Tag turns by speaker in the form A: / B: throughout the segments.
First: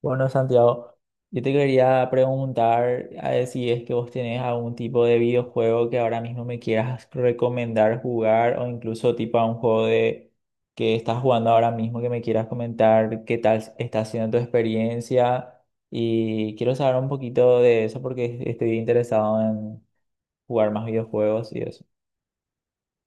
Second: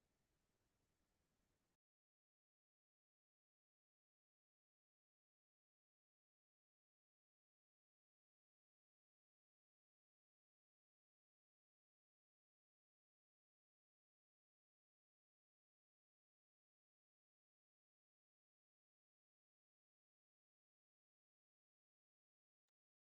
A: Bueno, Santiago, yo te quería preguntar a ver si es que vos tenés algún tipo de videojuego que ahora mismo me quieras recomendar jugar o incluso tipo a un juego de que estás jugando ahora mismo que me quieras comentar qué tal está siendo tu experiencia y quiero saber un poquito de eso porque estoy interesado en jugar más videojuegos y eso.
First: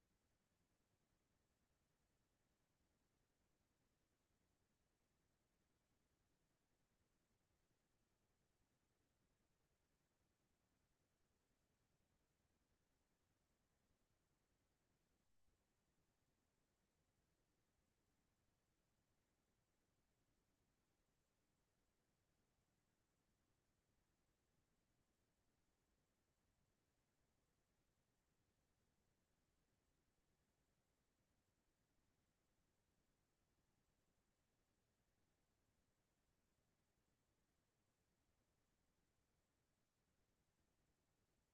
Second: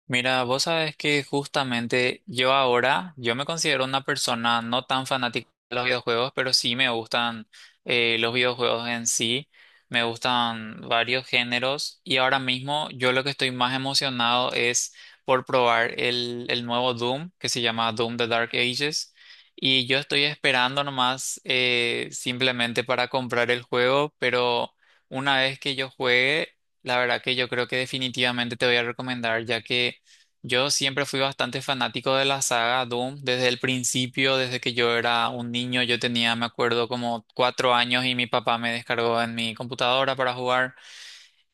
B: Mira, vos sabes que justamente yo ahora, yo me considero una persona no tan fanática de los videojuegos, pero sí me gustan los videojuegos en sí, me gustan varios géneros y ahora mismo yo lo que estoy más emocionado es por probar el nuevo Doom, que se llama Doom The Dark Ages, y yo estoy esperando nomás, simplemente para comprar el juego, pero una vez que yo juegue, la verdad que yo creo que definitivamente te voy a recomendar ya que... Yo siempre fui bastante fanático de la saga Doom desde el principio, desde que yo era un niño. Yo tenía, me acuerdo, como 4 años y mi papá me descargó en mi computadora para jugar.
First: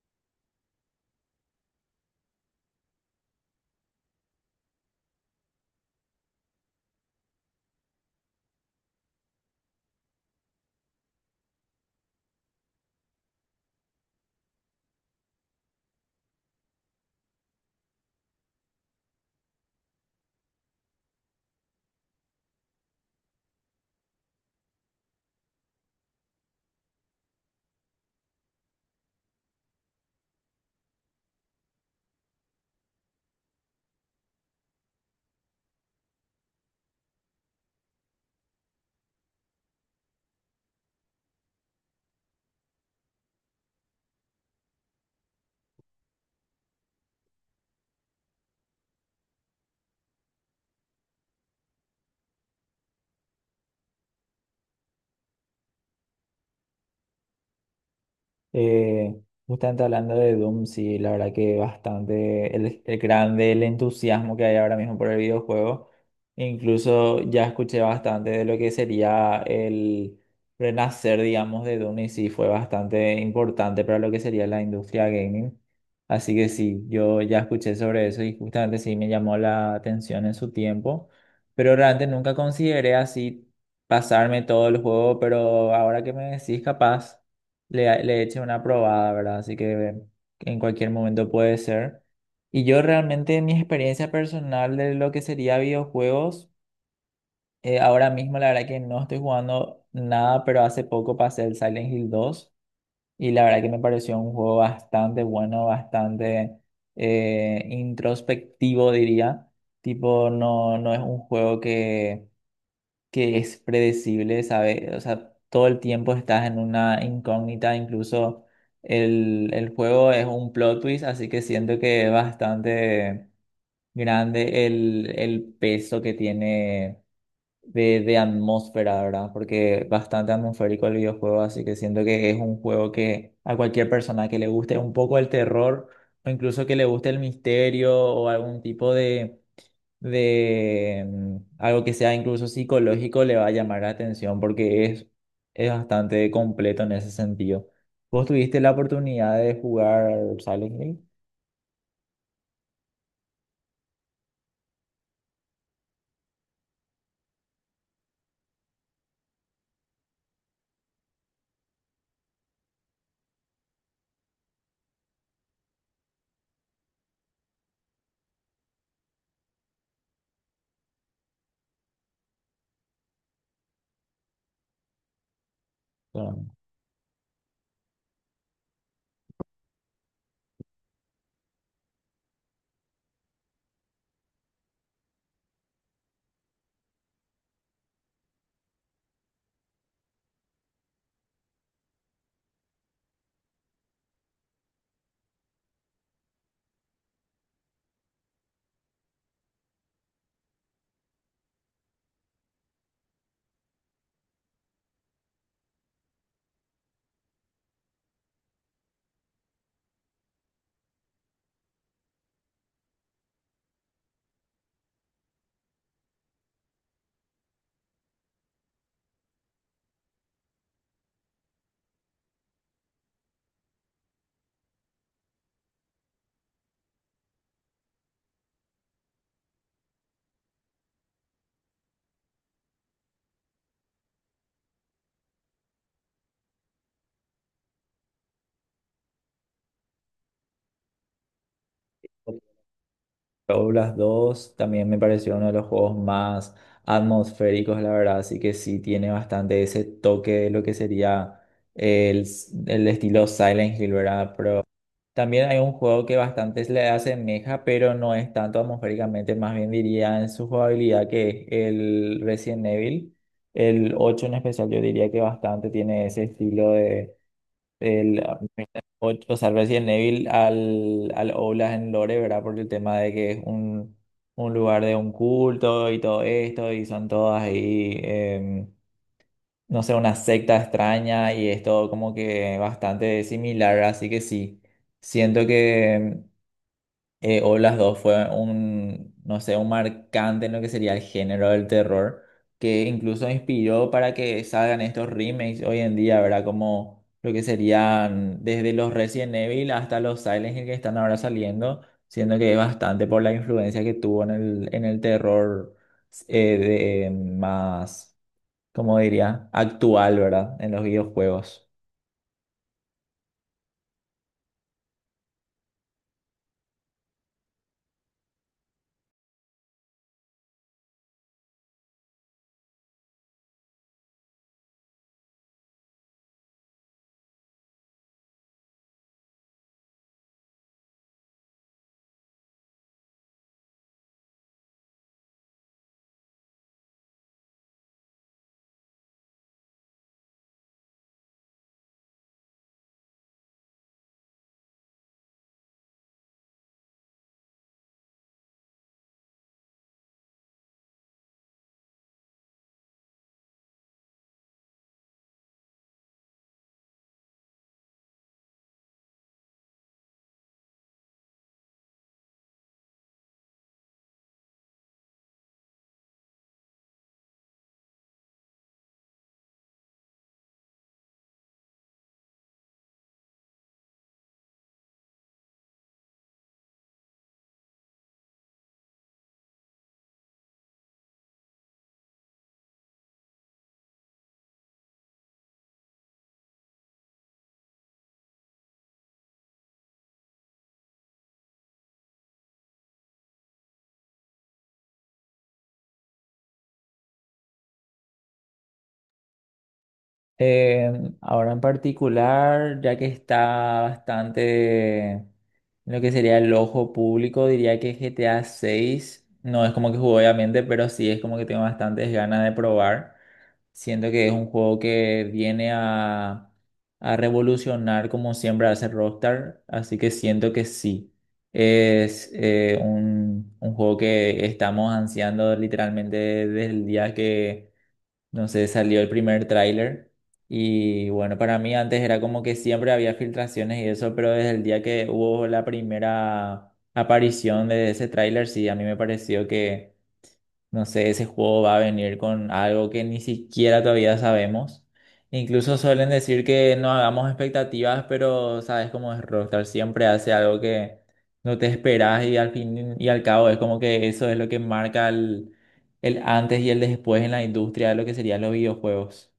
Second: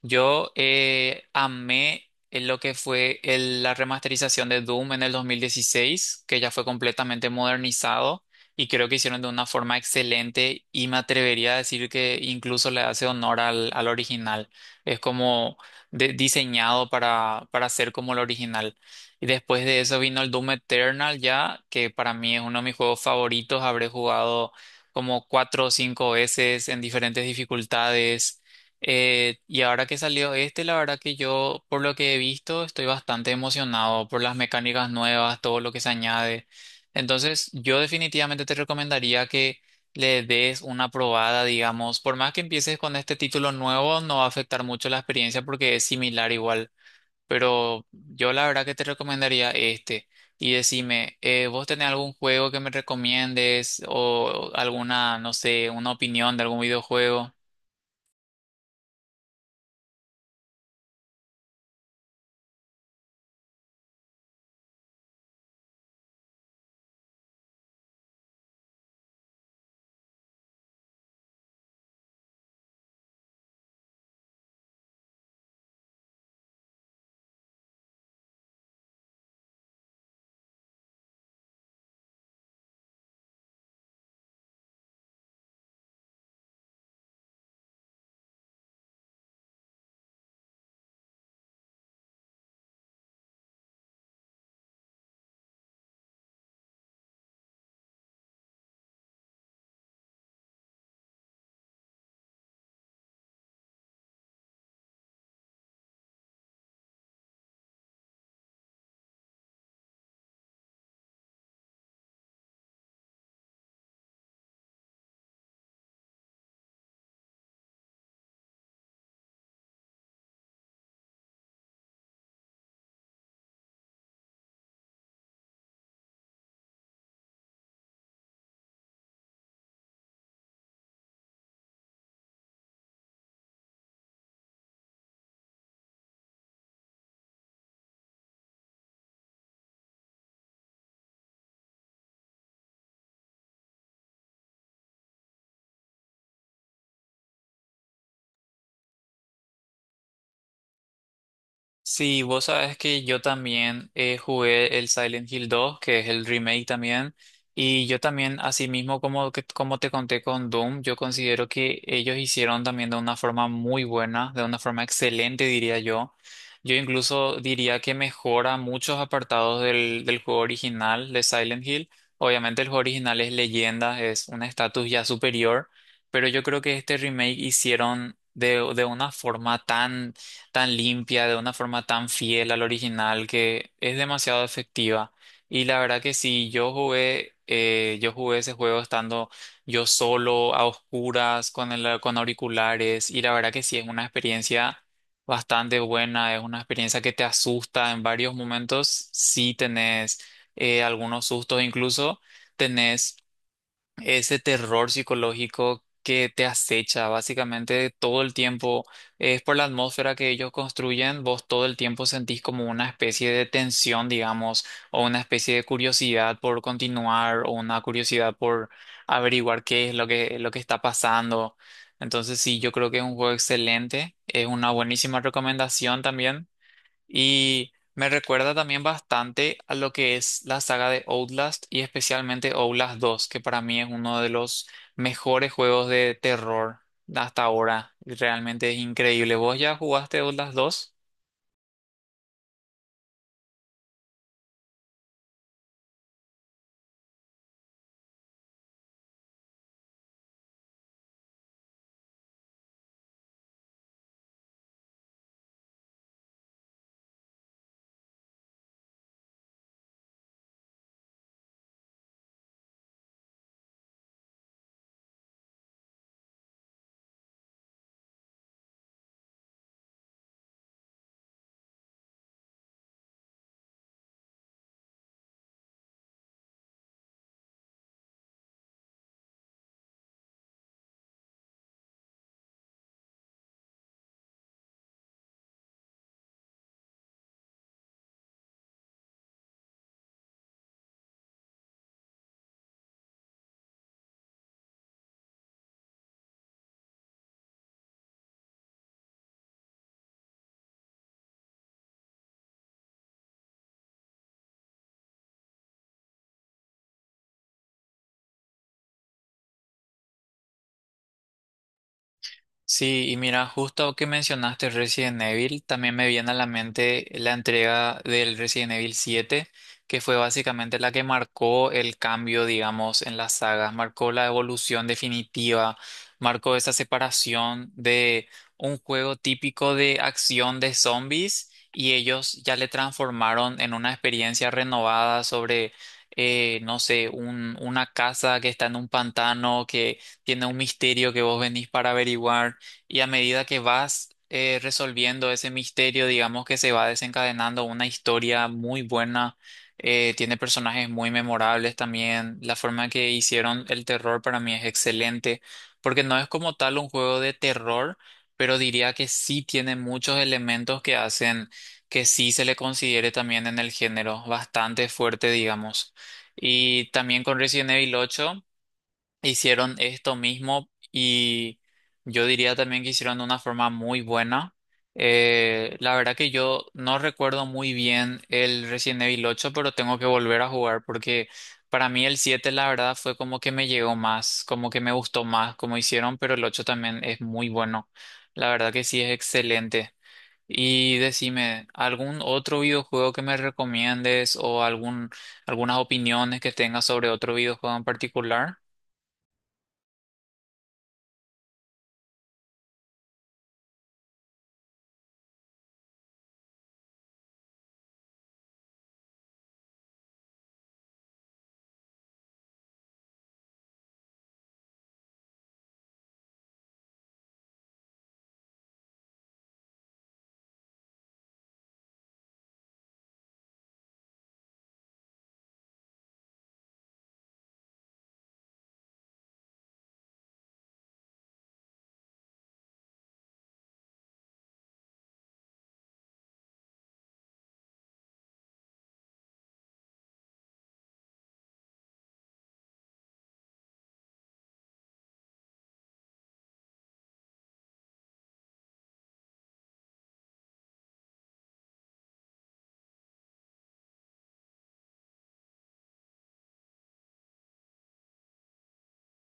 B: Yo amé en lo que fue la remasterización de Doom en el 2016, que ya fue completamente modernizado y creo que hicieron de una forma excelente y me atrevería a decir que incluso le hace honor al original. Es como diseñado para ser como el original. Y después de eso vino el Doom Eternal ya, que para mí es uno de mis juegos favoritos. Habré jugado como cuatro o cinco veces en diferentes dificultades. Y ahora que salió este, la verdad que yo, por lo que he visto, estoy bastante emocionado por las mecánicas nuevas, todo lo que se añade. Entonces, yo definitivamente te recomendaría que le des una probada, digamos. Por más que empieces con este título nuevo, no va a afectar mucho la experiencia porque es similar igual. Pero yo la verdad que te recomendaría este. Y decime, ¿vos tenés algún juego que me recomiendes o alguna, no sé, una opinión de algún videojuego?
A: Eh, Justamente hablando de Doom, sí, la verdad que bastante el grande, el entusiasmo que hay ahora mismo por el videojuego. Incluso ya escuché bastante de lo que sería el renacer, digamos, de Doom y sí fue bastante importante para lo que sería la industria gaming. Así que sí, yo ya escuché sobre eso y justamente sí me llamó la atención en su tiempo, pero realmente nunca consideré así pasarme todo el juego, pero ahora que me decís capaz le eche una probada, ¿verdad? Así que en cualquier momento puede ser. Y yo realmente mi experiencia personal de lo que sería videojuegos, ahora mismo la verdad que no estoy jugando nada, pero hace poco pasé el Silent Hill 2 y la verdad que me pareció un juego bastante bueno, bastante introspectivo diría. Tipo, no, no es un juego que es predecible, ¿sabes? O sea, todo el tiempo estás en una incógnita, incluso el juego es un plot twist, así que siento que es bastante grande el peso que tiene de atmósfera, ¿verdad? Porque es bastante atmosférico el videojuego, así que siento que es un juego que a cualquier persona que le guste un poco el terror, o incluso que le guste el misterio o algún tipo de algo que sea incluso psicológico le va a llamar la atención porque es bastante completo en ese sentido. ¿Vos tuviste la oportunidad de jugar Silent Hill?
B: Sí, vos sabes que yo también jugué el Silent Hill 2, que es el remake también, y yo también, así mismo como, como te conté con Doom, yo considero que ellos hicieron también de una forma muy buena, de una forma excelente, diría yo. Yo incluso diría que mejora muchos apartados del juego original de Silent Hill. Obviamente el juego original es leyenda, es un estatus ya superior, pero yo
A: Con
B: creo que este remake hicieron de una forma tan tan limpia, de una forma tan fiel al original que es demasiado efectiva. Y la verdad que sí, yo jugué ese juego estando yo solo, a oscuras, con auriculares, y la verdad que sí, es una experiencia bastante buena, es una experiencia que te asusta en varios momentos, sí tenés algunos sustos, incluso tenés ese terror psicológico que te acecha básicamente todo el tiempo. Es por la atmósfera que ellos construyen, vos todo el tiempo sentís como una especie de tensión, digamos, o una especie de curiosidad por continuar, o una curiosidad por averiguar qué es lo que está pasando. Entonces sí, yo creo que es un juego excelente, es una buenísima recomendación también. Y me recuerda también bastante a lo que es la saga de Outlast y especialmente Outlast dos, que para mí es uno de los mejores juegos de terror hasta ahora. Realmente es increíble. ¿Vos ya jugaste Outlast dos?
A: Outlast dos también me pareció uno de los juegos más atmosféricos, la verdad, así que sí tiene bastante ese toque de lo que sería el, el estilo Silent Hill, ¿verdad? Pero también hay un juego que bastante se le asemeja, pero no es tanto atmosféricamente, más bien diría en su jugabilidad, que es el Resident Evil. El 8 en especial, yo diría que bastante tiene ese estilo de. El, ocho o sea, Resident Evil al Outlast en Lore, ¿verdad? Por el tema de que es un lugar de un culto y todo esto, y son todas ahí. No sé, una secta extraña y es todo como que bastante similar, así que sí. Siento que o las dos fue un, no sé, un marcante en lo que sería el género del terror, que incluso inspiró para que salgan estos remakes hoy en día, ¿verdad? Como lo que serían desde los Resident Evil hasta los Silent Hill que están ahora saliendo, siendo que es bastante por la influencia que tuvo en el terror eh, de, más, como diría? Actual, ¿verdad? En los videojuegos.
B: Sí, y mira, justo que mencionaste Resident Evil, también me viene a la mente la entrega del Resident Evil siete, que fue básicamente la que marcó el cambio, digamos, en las sagas, marcó la evolución definitiva, marcó esa separación de un juego típico de acción de zombies y ellos ya le transformaron en una experiencia renovada sobre... no sé, una casa que está en un pantano, que tiene un misterio que vos venís para averiguar, y a medida que vas resolviendo ese misterio, digamos que se va desencadenando una historia muy buena, tiene personajes muy memorables también, la forma en que hicieron el terror para mí es excelente, porque no es como tal un juego de terror, pero diría que sí tiene muchos elementos que hacen que sí se le considere también en el género bastante fuerte, digamos. Y también con Resident Evil 8. Hicieron esto mismo y yo diría también que hicieron de una forma muy buena. La verdad que yo no recuerdo muy bien el Resident Evil ocho, pero tengo que volver a jugar porque para mí el 7 la verdad fue como que me llegó más, como que me gustó más como hicieron, pero el 8 también es muy bueno. La verdad que sí es excelente. Y decime, ¿algún otro videojuego que me recomiendes o algún, algunas opiniones que tengas sobre otro videojuego en particular?
A: Ahora en particular, ya que está bastante en lo que sería el ojo público, diría que GTA 6 no es como que juego obviamente, pero sí es como que tengo bastantes ganas de probar. Siento que es un juego que viene a revolucionar como siempre hace Rockstar, así que siento que sí. Es un juego que estamos ansiando literalmente desde el día que no sé, salió el primer tráiler y bueno, para mí antes era como que siempre había filtraciones y eso, pero desde el día que hubo la primera aparición de ese tráiler, sí, a mí me pareció que no sé, ese juego va a venir con algo que ni siquiera todavía sabemos. Incluso suelen decir que no hagamos expectativas, pero sabes cómo es Rockstar, siempre hace algo que no te esperas y al fin y al cabo es como que eso es lo que marca el antes y el después en la industria de lo que serían los videojuegos.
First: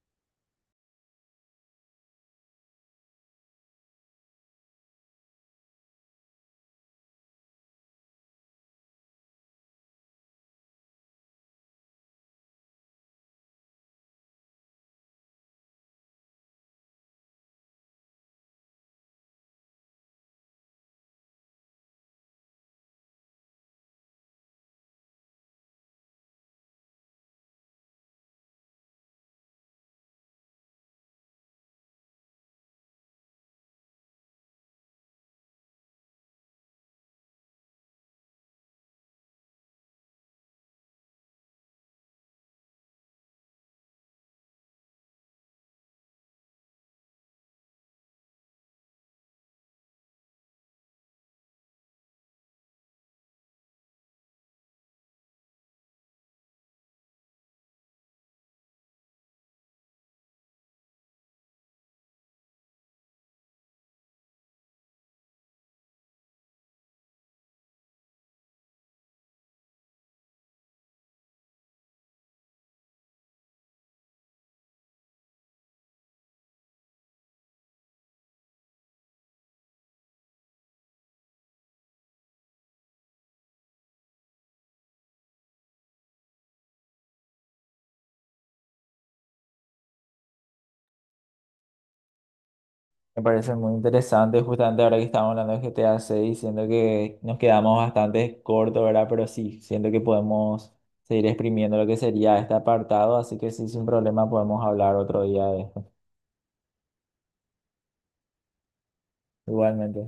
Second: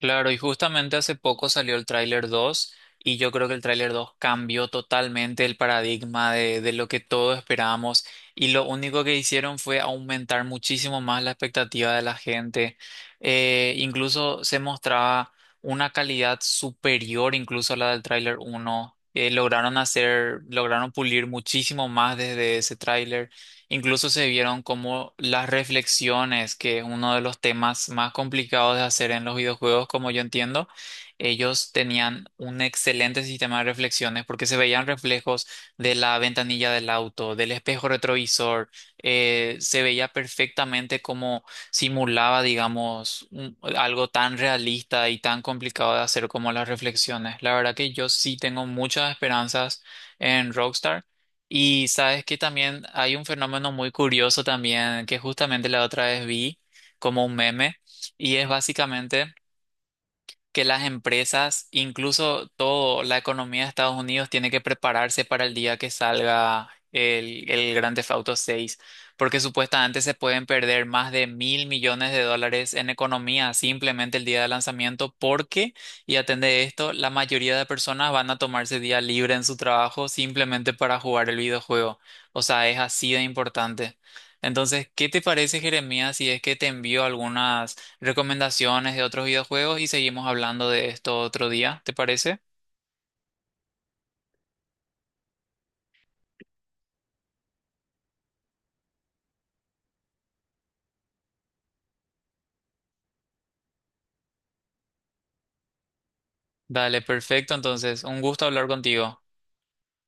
B: Claro, y justamente hace poco salió el tráiler 2 y yo creo que el tráiler 2 cambió totalmente el paradigma de lo que todos esperábamos, y lo único que hicieron fue aumentar muchísimo más la expectativa de la gente. Incluso se mostraba una calidad superior incluso a la del tráiler uno. Lograron hacer, lograron pulir muchísimo más desde ese tráiler. Incluso se vieron como las reflexiones, que es uno de los temas más complicados de hacer en los videojuegos, como yo entiendo, ellos tenían un excelente sistema de reflexiones porque se veían reflejos de la ventanilla del auto, del espejo retrovisor, se veía perfectamente cómo simulaba, digamos, algo tan realista y tan complicado de hacer como las reflexiones. La verdad que yo sí tengo muchas esperanzas en Rockstar. Y sabes que también hay un fenómeno muy curioso también que justamente la otra vez vi como un meme, y es básicamente que las empresas, incluso toda la economía de Estados Unidos, tiene que prepararse para el día que salga el Grand Theft Auto 6, porque supuestamente se pueden perder más de 1.000 millones de dólares en economía simplemente el día de lanzamiento, porque, y atende esto, la mayoría de personas van a tomarse día libre en su trabajo simplemente para jugar el videojuego. O sea, es así de importante. Entonces, ¿qué te parece, Jeremías, si es que te envío algunas recomendaciones de otros videojuegos y seguimos hablando de esto otro día, ¿te parece?
A: Me parece muy interesante, justamente ahora que estamos hablando de GTA 6, siento que nos quedamos bastante cortos, ¿verdad? Pero sí, siento que podemos seguir exprimiendo lo que sería este apartado, así que sí, sin problema podemos hablar otro día de esto.
B: Dale, perfecto. Entonces, un gusto hablar contigo.
A: Igualmente.